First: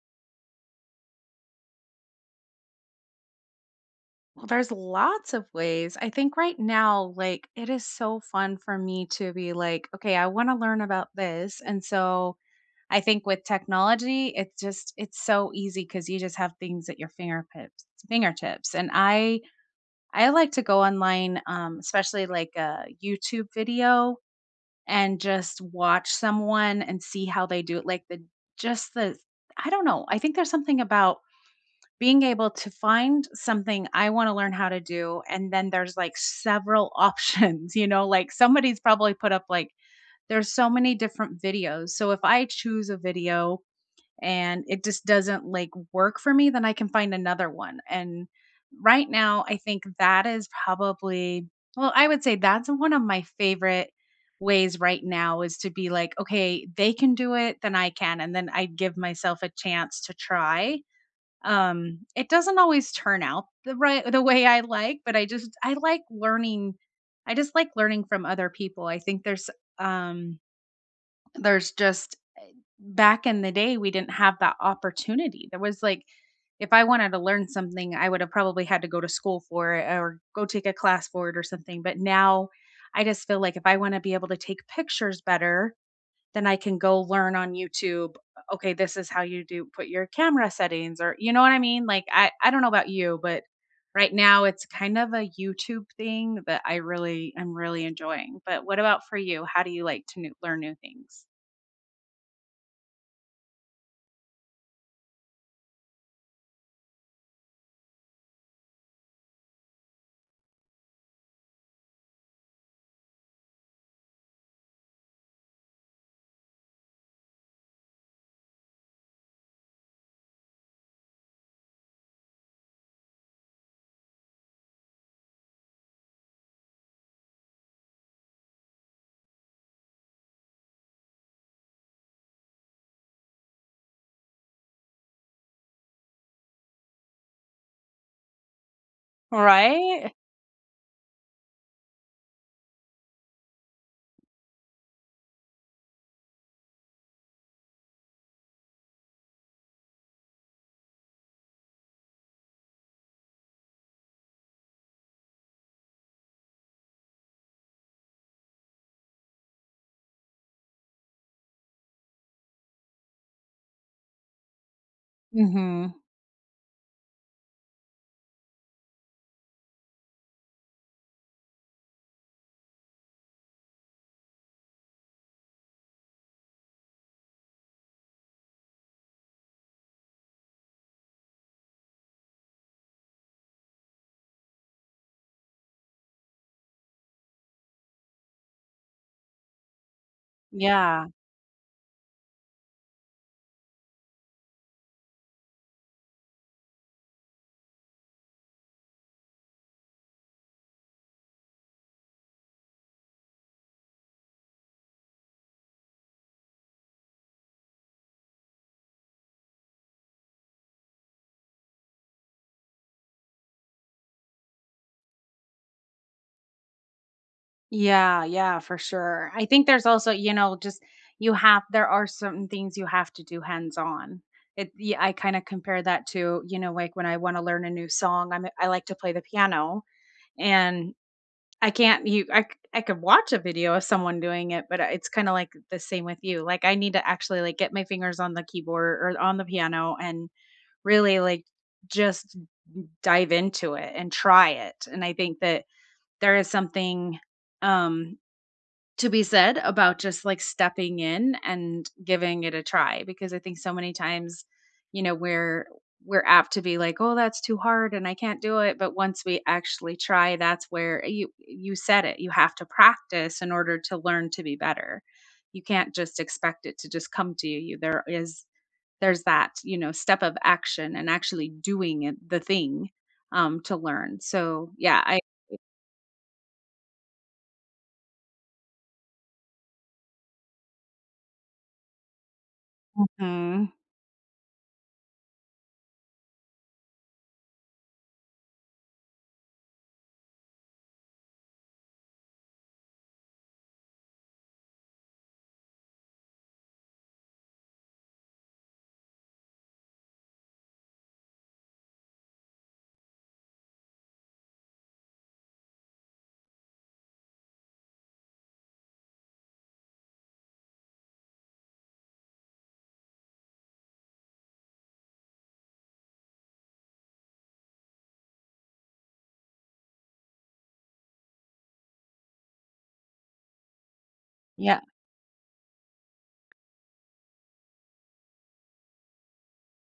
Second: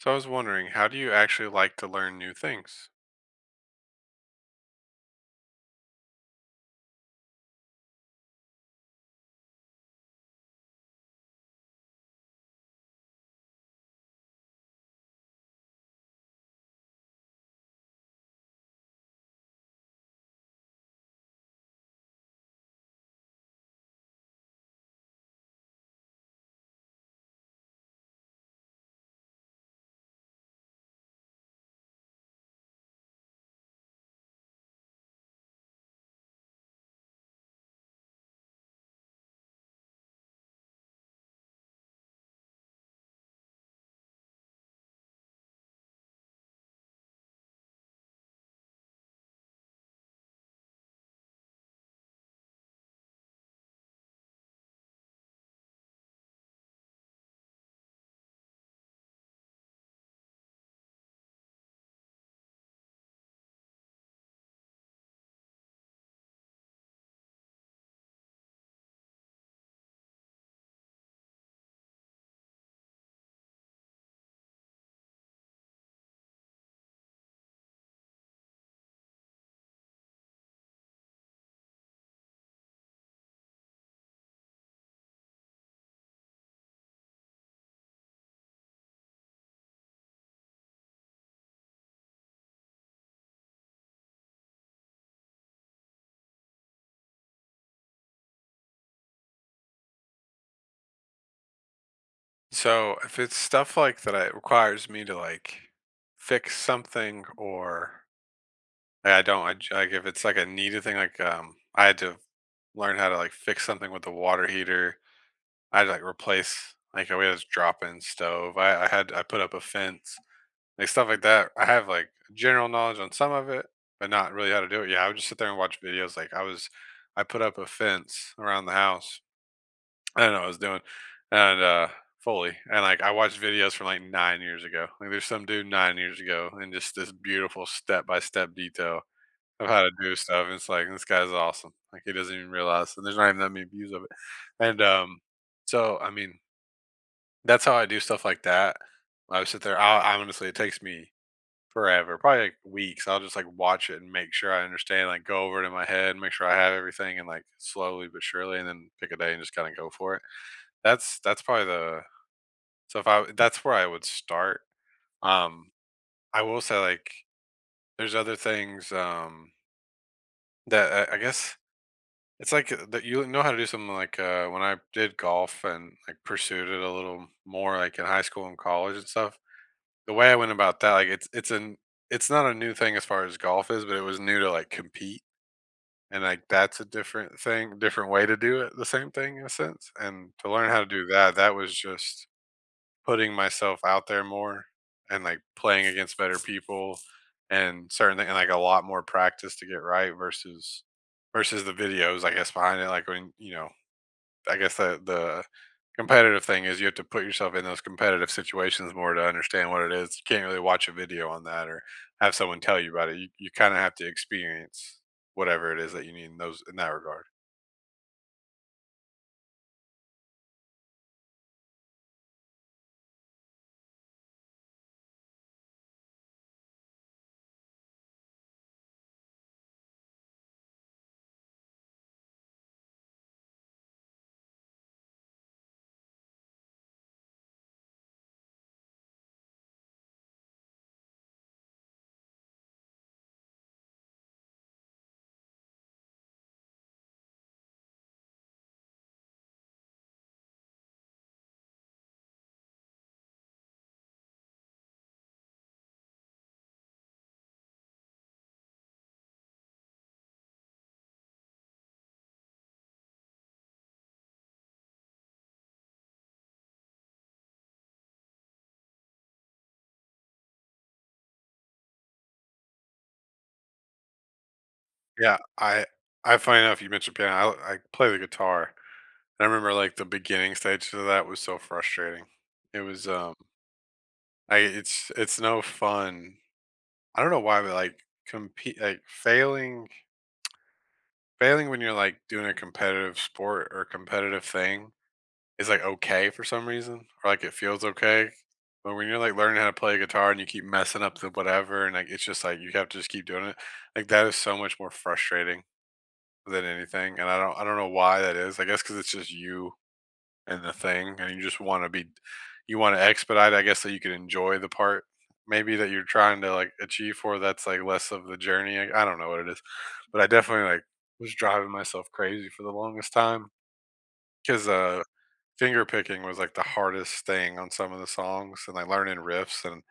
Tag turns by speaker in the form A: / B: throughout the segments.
A: So I was wondering, how do you actually like to learn new things?
B: Well, there's lots of ways. I think right now, like, it is so fun for me to be like, okay, I want to learn about this. And so I think with technology, it's just, it's so easy because you just have things at your fingertips, fingertips. And I like to go online, especially like a YouTube video and just watch someone and see how they do it. Like just the, I don't know. I think there's something about being able to find something I wanna learn how to do, and then there's, like, several options, like, somebody's probably put up, like there's so many different videos, so if I choose a video and it just doesn't, like, work for me, then I can find another one, and right now, I think that is probably. Well, I would say that's one of my favorite ways right now is to be like, "Okay, they can do it, then I can," and then I give myself a chance to try. It doesn't always turn out the way I like, but I like learning. I just like learning from other people. I think um there's just back in the day we didn't have that opportunity. There was like if I wanted to learn something, I would have probably had to go to school for it or go take a class for it or something. But now I just feel like if I want to be able to take pictures better, then I can go learn on YouTube, okay, this is how you do put your camera settings, or you know what I mean? Like I don't know about you, but right now it's kind of a YouTube thing that I'm really enjoying. But what about for you? How do you like to learn new things?
A: So if it's stuff like that, it requires me to like fix something, or I don't I, j- like if it's like a needed thing, like I had to learn how to like fix something with the water heater. I had to like replace like we had this drop-in stove. I put up a fence, like stuff like that. I have like general knowledge on some of it, but not really how to do it. Yeah, I would just sit there and watch videos. I put up a fence around the house. I don't know what I was doing, and, Foley, and, like, I watched videos from, like, 9 years ago. Like, there's some dude 9 years ago and just this beautiful step-by-step detail of how to
B: Right?
A: do stuff, and it's like, "This guy's awesome." Like, he doesn't even realize, and there's not even that many views of it, and, so, I mean, that's how I do stuff like that. I sit there, I honestly, it takes me forever, probably, like, weeks. I'll just, like, watch it and make sure I understand, like, go over it in my head, make sure I have everything, and, like, slowly but surely, and then pick a day and just kinda go for it. That's probably the so if I That's where I would start. Um,
B: Mhm.
A: I will say, like, there's other things, that I guess it's like, that you know how to do something like, when I did golf and, like, pursued it a little more, like, in high school and college and stuff, the way I went about that, like, it's not a new thing as far as golf is, but it was new to, like, compete, and, like, that's a different way to do it, the same thing in a sense, and to learn how to do
B: Yeah.
A: that, that was just putting myself out there more and, like, playing against better people and certain thing and, like, a lot more practice to get right versus the videos, I guess, behind it, like, when, you know I guess the competitive thing is you have to put yourself in those competitive situations more to understand what it is. You can't really watch a video on that or have someone tell you about it. You kinda have to experience whatever it is that you need in those in that regard.
B: Yeah, yeah, for sure. I think there's also, you know, just you have there are certain things you have to do hands on. I kind of compare that to, you know, like when I want to learn a new song, I like to play the piano and I can't you I c- I could watch a video of someone doing it, but it's kind of like the same with you. Like I need to actually like get my fingers on the keyboard or on the piano and really like just dive into it and try it. And I think that there is something um to be said about just like stepping in and giving it a try because I think so many times, you know, we're apt to be like, "Oh, that's too hard and I can't do it." But once we actually try, that's where you said it. You have to practice in order to learn to be better. You can't just expect it to just come to you. There's that, you know, step of action and actually doing it, the thing, to learn. So, yeah, I.
A: Yeah, I funny enough, you mentioned piano. I play the guitar. I remember like the beginning stages of that was so frustrating. It was um
B: Mhm.
A: it's no fun. I don't know why, but like, compete like failing when you're like doing a competitive sport or competitive thing is like okay for some reason, or like it feels okay. But when you're like learning how to play guitar and you keep messing up the whatever and like, it's just like you have to just keep doing it. Like, that is so much more frustrating than anything, and I don't know why that is. I guess cuz it's just you. And the thing, and you wanna expedite, I guess, that you can enjoy the part maybe that you're trying to, like, achieve for, that's, like, less of the journey. I don't know what it is, but I definitely, like, was driving myself crazy for the longest time 'cause,
B: Yeah.
A: finger picking was, like, the hardest thing on some of the songs and, like, learning riffs and,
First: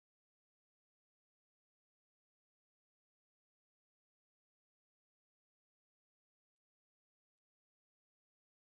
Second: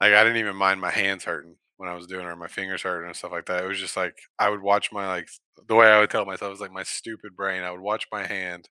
A: like, I didn't even mind my hands hurting when I was doing it or my fingers hurting and stuff like that. It was just, like, I would watch my, like the way I would tell myself is, like, my stupid brain, I would watch my hand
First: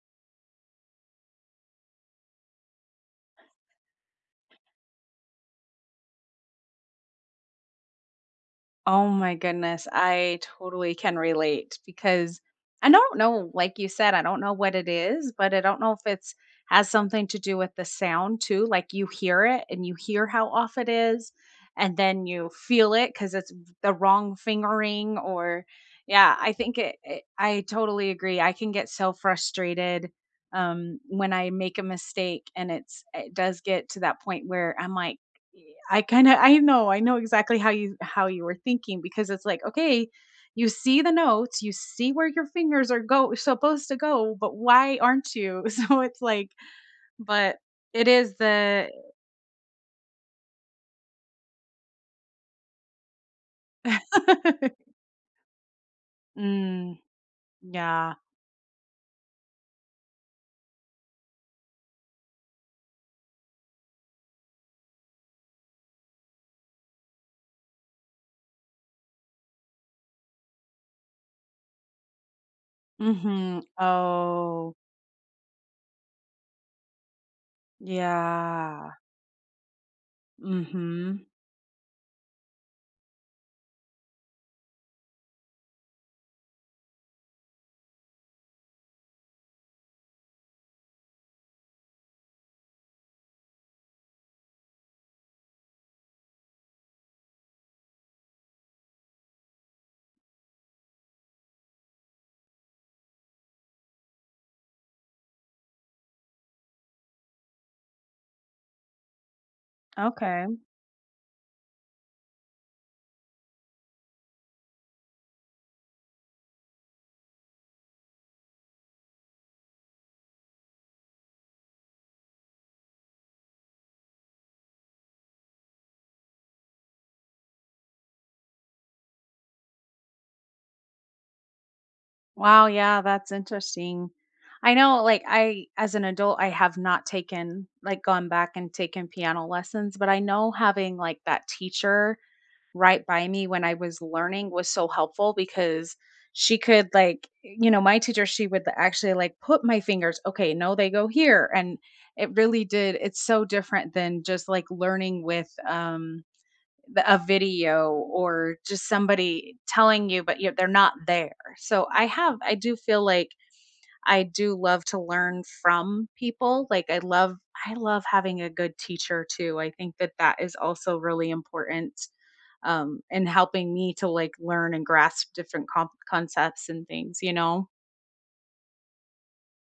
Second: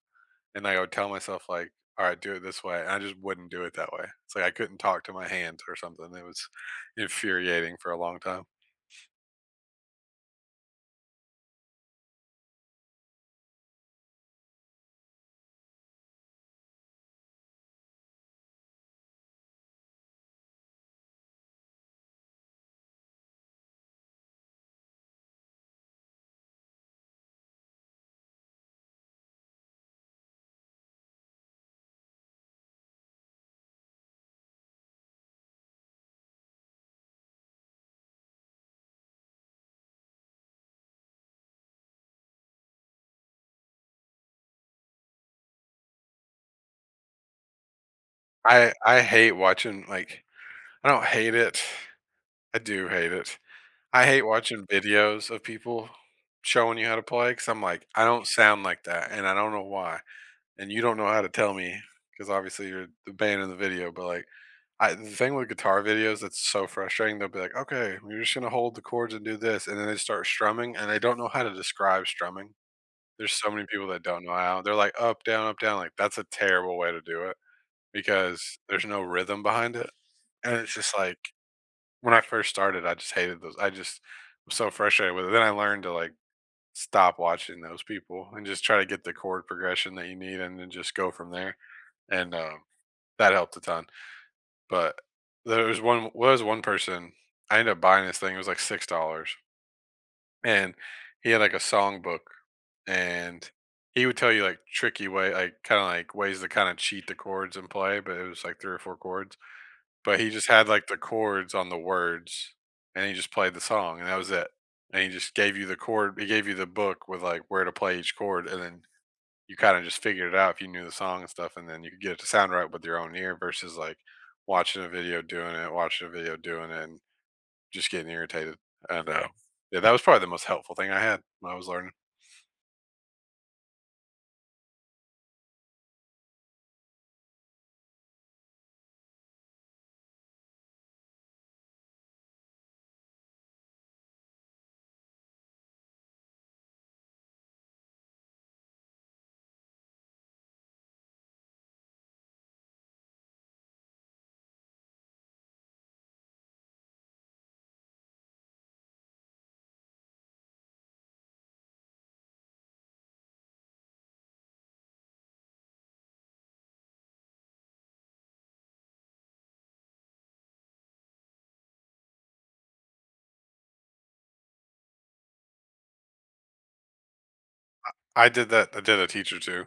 A: and I would tell myself like, "All right, do it this way," and I just wouldn't do it that way. It's like I couldn't talk to my hands or something. It was infuriating for a long time.
B: Oh my goodness, I totally can relate because I don't know, like you said, I don't know what it is, but I don't know if it's has something to do with the sound too. Like you hear it and you hear how off it is, and then you feel it because it's the wrong fingering or yeah, I think it, it I totally agree. I can get so frustrated when I make a mistake, and it's it does get to that point where I'm like I kind of I know exactly how you were thinking because it's like, okay, you see the notes, you see where your fingers are go supposed to go, but why aren't you? So it's like, but it is
A: I
B: the.
A: I hate watching, like, I don't hate it. I do hate it. I hate watching videos of people showing you how
B: Mm,
A: to play because I'm like, I
B: yeah.
A: don't sound like that, and I don't know why. And you don't know how to tell me because obviously you're the band in the video, but like, I the thing with guitar videos that's so frustrating, they'll be like, "Okay, we're just gonna hold the chords and do this," and then they start strumming, and they don't know how to describe strumming. There's so
B: Mhm.
A: many people that don't know how.
B: Oh,
A: They're like, "Up, down, up, down." Like, that's a terrible way to do it because there's
B: yeah.
A: no rhythm behind it, and it's just like,
B: Mhm.
A: when I first started, I just hated those. I just was so frustrated with it. Then I learned to like stop watching those people and just try to get the chord progression that you need, and then just go from there. And that helped a ton. But there was one well, was one person. I ended up buying this thing, it was like $6, and he had, like, a song book, and he would tell you, like, kinda, like, ways to kinda cheat the chords and play, but it was, like, 3 or 4 chords, but he just
B: Okay.
A: had, like, the chords on the words, and he just played the song, and that was it, and he just gave you the chord he gave you the book with, like, where to play each chord, and then you kind of just figured it out if you knew the song and stuff, and then you could get it to sound right with your own ear versus like watching a video doing it, watching a video doing it, and just getting irritated. And yeah, that was probably the most helpful thing I had when I was learning.
B: Wow, yeah, that's interesting. I know like I as an adult I have not taken like gone back and taken piano lessons, but I know having like that teacher right by me when I was learning was so helpful because she could like, you know, my teacher, she would actually like put my fingers, okay no they go here, and it really did. It's so different than just like learning with a video or just somebody telling you but you they're not there, so I do feel like I do love to learn from people. Like I love having a good teacher too. I think that that is also really important in helping me to like learn and grasp different concepts and things, you know.
A: I did that. I did a teacher too,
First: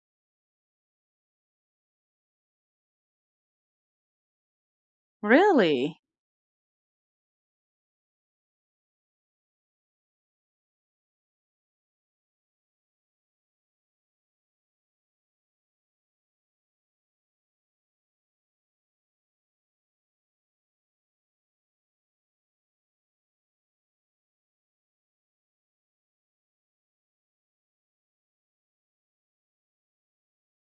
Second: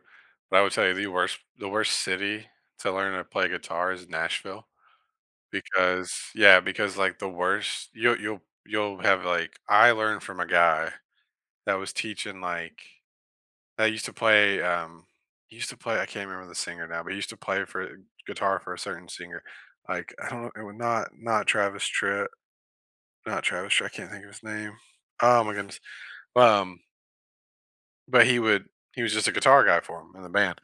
A: but I would tell you the worst city to learn to play guitar is Nashville
B: Really.
A: because, yeah, because like the worst you will you'll have like I learned from a guy that was teaching like, I used to play, he used to play I can't remember the singer now, but he used to play for, guitar for a certain singer. Like, I don't know, it was not Travis Tritt, I can't think of his name. Oh my goodness. Um, but he was just a guitar guy for him in the band.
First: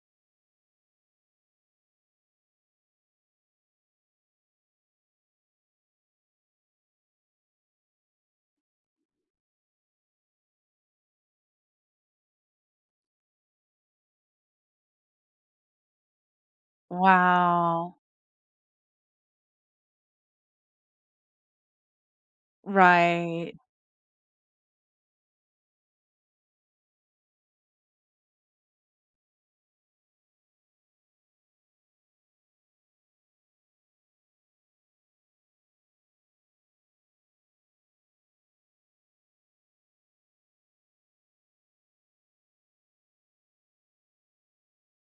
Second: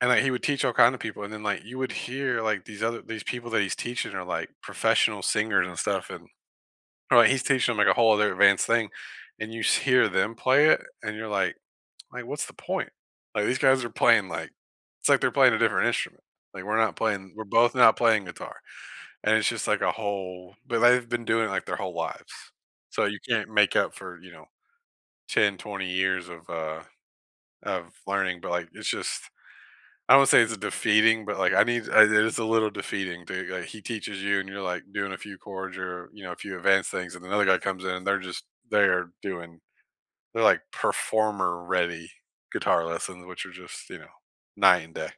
A: And like, he would teach all kind of people and then like you would hear like these people that he's teaching are like professional singers and stuff, and, or like he's teaching them like a whole other advanced thing and you hear them play it and you're like, "What's the point? Like, these guys are playing like it's like they're playing a different instrument. Like, we're both
B: Wow.
A: not playing guitar," and it's just like a whole but they've been doing it, like, their whole lives. So you can't
B: Right.
A: make up for, you know, 10, 20 years of learning, but, like, it's just, I don't say it's defeating, but, like, I need I it is a little defeating. To like, he teaches you, and you're, like, doing a few chords or, you know, a few advanced things, and another guy comes in, and they're just they are doing they're like performer ready guitar lessons, which are just, you know, night and day.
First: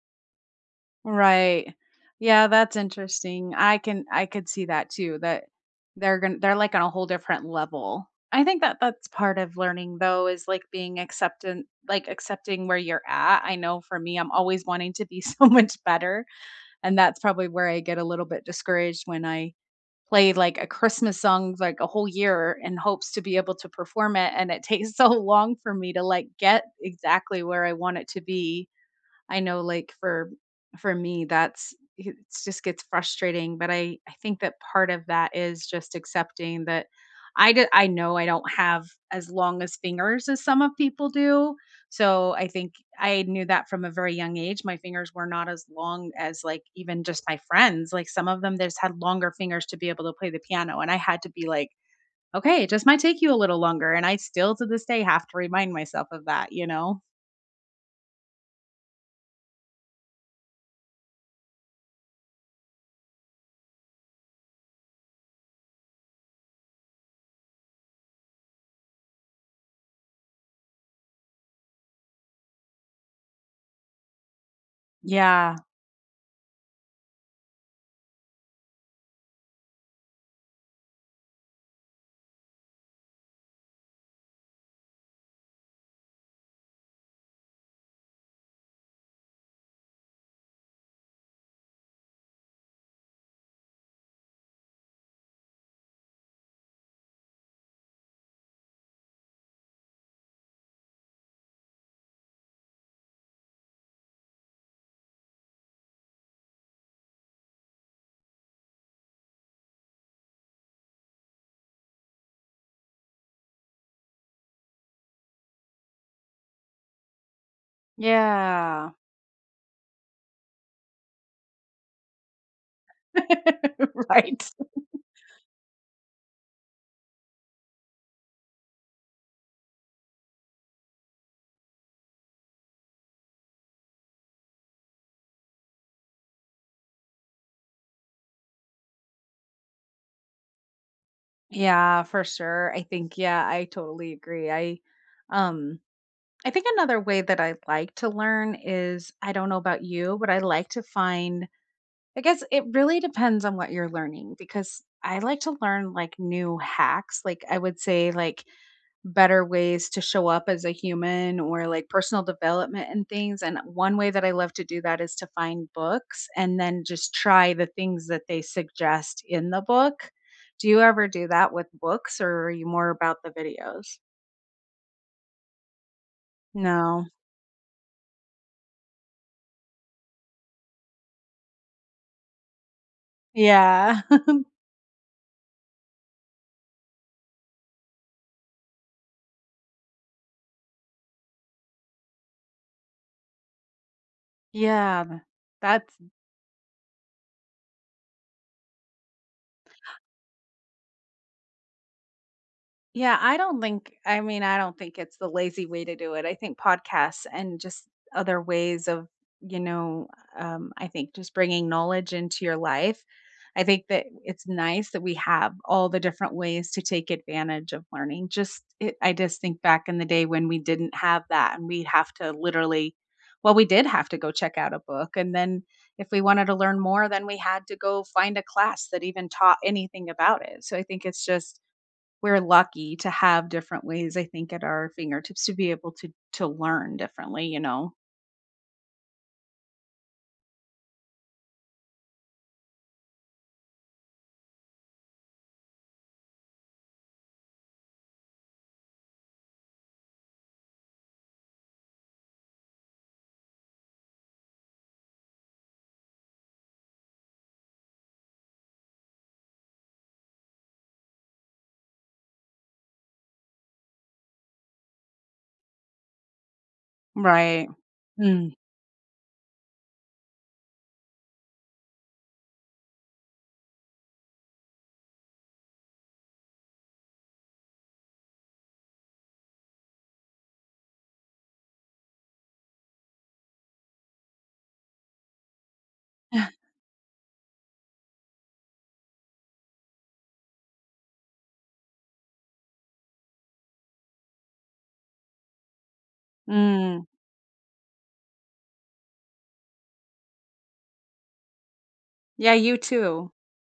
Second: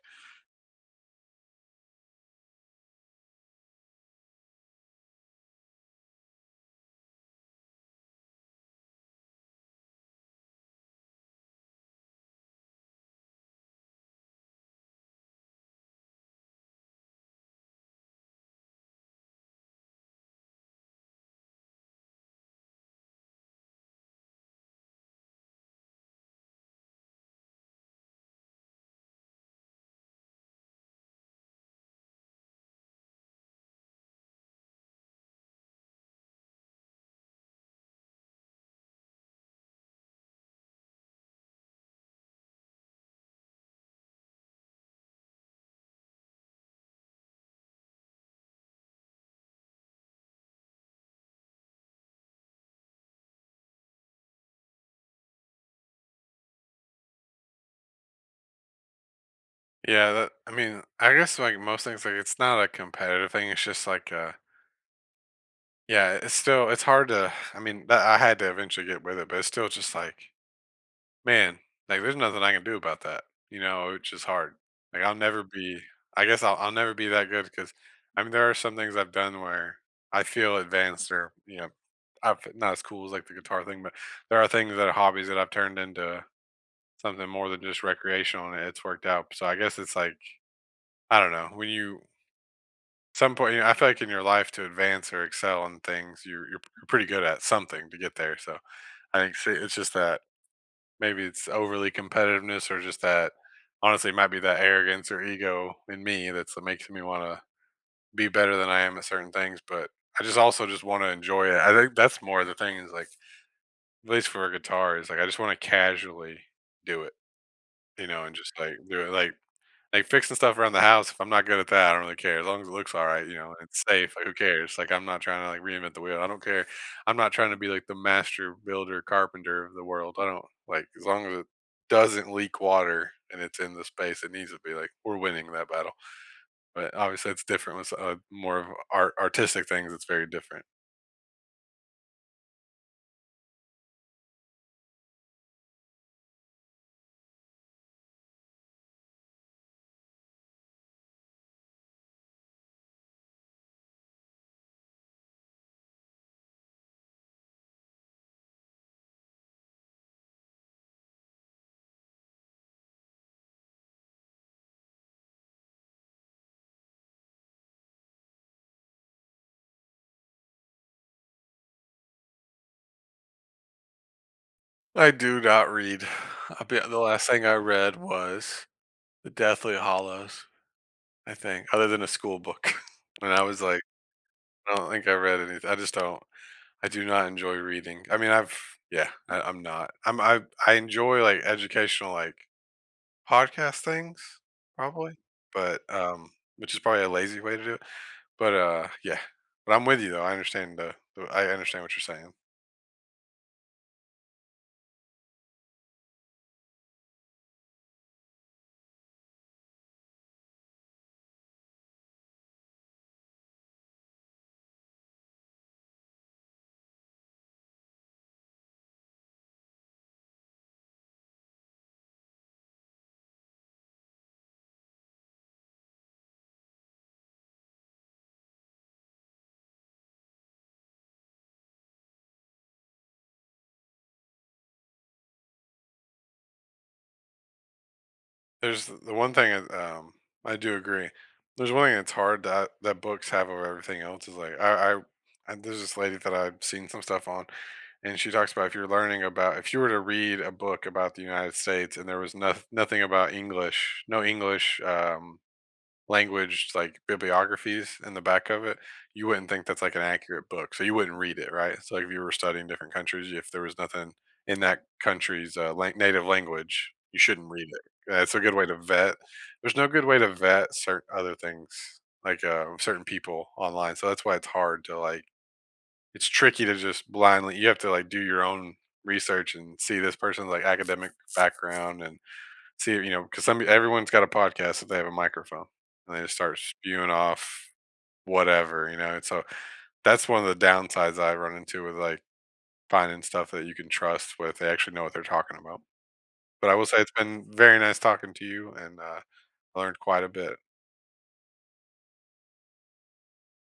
B: Right. Yeah, that's interesting. I could see that too, that they're like on a whole different level. I think that that's part of learning though is like being acceptant, like accepting where you're at. I know for me, I'm always wanting to be so much better. And that's probably where I get a little bit discouraged when I play like a Christmas song like a whole year in hopes to be able to perform it. And it takes so long for me to like get exactly where I want it to be. I know like for me that's it. Just gets frustrating, but I think that part of that is just accepting that I did. I know I don't have as long as fingers as some of people do. So I think I knew that from a very young age. My fingers were not as long as like even just my friends. Like some of them they just had longer fingers to be able to play the piano, and I had to be like, okay, it just might take you a little longer, and I still to this day have to remind myself of that, you know.
A: Yeah, that, I mean, I guess like most things, like it's not a competitive thing. It's just like, yeah, it's still, it's hard to, I mean, that, I had to eventually get with it, but it's still just like, man, like there's nothing I can do about that, you know, it's just hard. Like,
B: Yeah.
A: I guess I'll never be that good because, I mean, there are some things I've done where I feel advanced, or, you know, not as cool as like the guitar thing, but there are things that are hobbies that I've turned into something more than just recreational, and it's worked out. So I guess it's like, I don't know, when you some point, you know, I feel like in your life to advance or excel in things, you're you're pretty good at something to get there. So I think, see, it's just that maybe it's overly competitiveness or just that honestly it might be that arrogance or ego in me that makes me want to be better than I am at certain things. But I just also just want to enjoy it. I think that's more the thing, is like at least for a guitar is like I just want to casually do it, you know, and just like
B: Yeah.
A: do it like. Fixing stuff around the house, if I'm not good at that, I don't really care. As long as it looks all right, you know, and it's safe, like, who
B: Right.
A: cares? Like, I'm not trying to, like, reinvent the wheel. I don't care. I'm not trying to be, like, the master builder carpenter of the world. I don't like, as long as it doesn't leak water and it's in the space it needs to be, like, we're winning that battle. But, obviously, it's different with, more of artistic things, it's very different.
B: Yeah, for sure. I think yeah, I totally agree. Um I think another way that I like to learn is I don't know about you, but I like to find I guess it really depends on what you're learning because I like to learn like new hacks. Like I would say like better ways to show up as a human or like personal development and things. And one way that I love to do that is to find books and then just try the things that they suggest in the book. Do you ever do that with books, or are you more about the videos?
A: I do not read. I be The
B: No.
A: last thing I read was The Deathly Hollows, I think, other than a school book, and I was like,
B: Yeah.
A: I don't think I read anything. I just don't. I do not enjoy reading. I mean, I've yeah, I'm not. I enjoy like educational like podcast things probably,
B: Yeah.
A: but
B: That's.
A: um, which is probably a lazy way to do it. But yeah. But I'm with you though. I understand the. The I understand what you're saying.
B: Yeah, I don't think I mean, I don't think it's the lazy way to do it. I think podcasts and just other ways of, you know, I think just bringing knowledge into your life. I think that it's nice that we have all the different ways to take advantage of learning. Just it, I just think back in the day when we didn't have that, and we have to literally well, we did have to go check out a book, and then if we wanted to learn more, then we had to go find a class that even taught anything about it. So I think it's just we're lucky to have different ways, I think, at our fingertips to be able to learn differently, you know?
A: There's the one thing is, I do agree. There's one thing that's hard, that books have over everything else, is like, I there's this lady that I've seen some stuff on, and she talks about, if you were to read a book about the United States and there was nothing about English, no English, language, like bibliographies in the back of it, you wouldn't think that's like an accurate book. So you wouldn't read it, right? So like, if you were studying different countries, if there was nothing in that country's, native language, you shouldn't read
B: Right.
A: it. That's a
B: Mm.
A: good way to vet. There's no good way to vet certain other things, like, certain people online. So that's why it's hard to, like, it's tricky to just blindly, you have to like do your own research and see this person's like academic background and see, you know, because some everyone's got a podcast if they have a microphone, and they just start spewing off whatever, you know. And so that's one of the downsides I run into with, like, finding stuff that you can trust with, they actually know what they're talking about. But I will say
B: Mm.
A: it's been very nice talking to you, and I learned quite a bit.
B: Yeah, you too.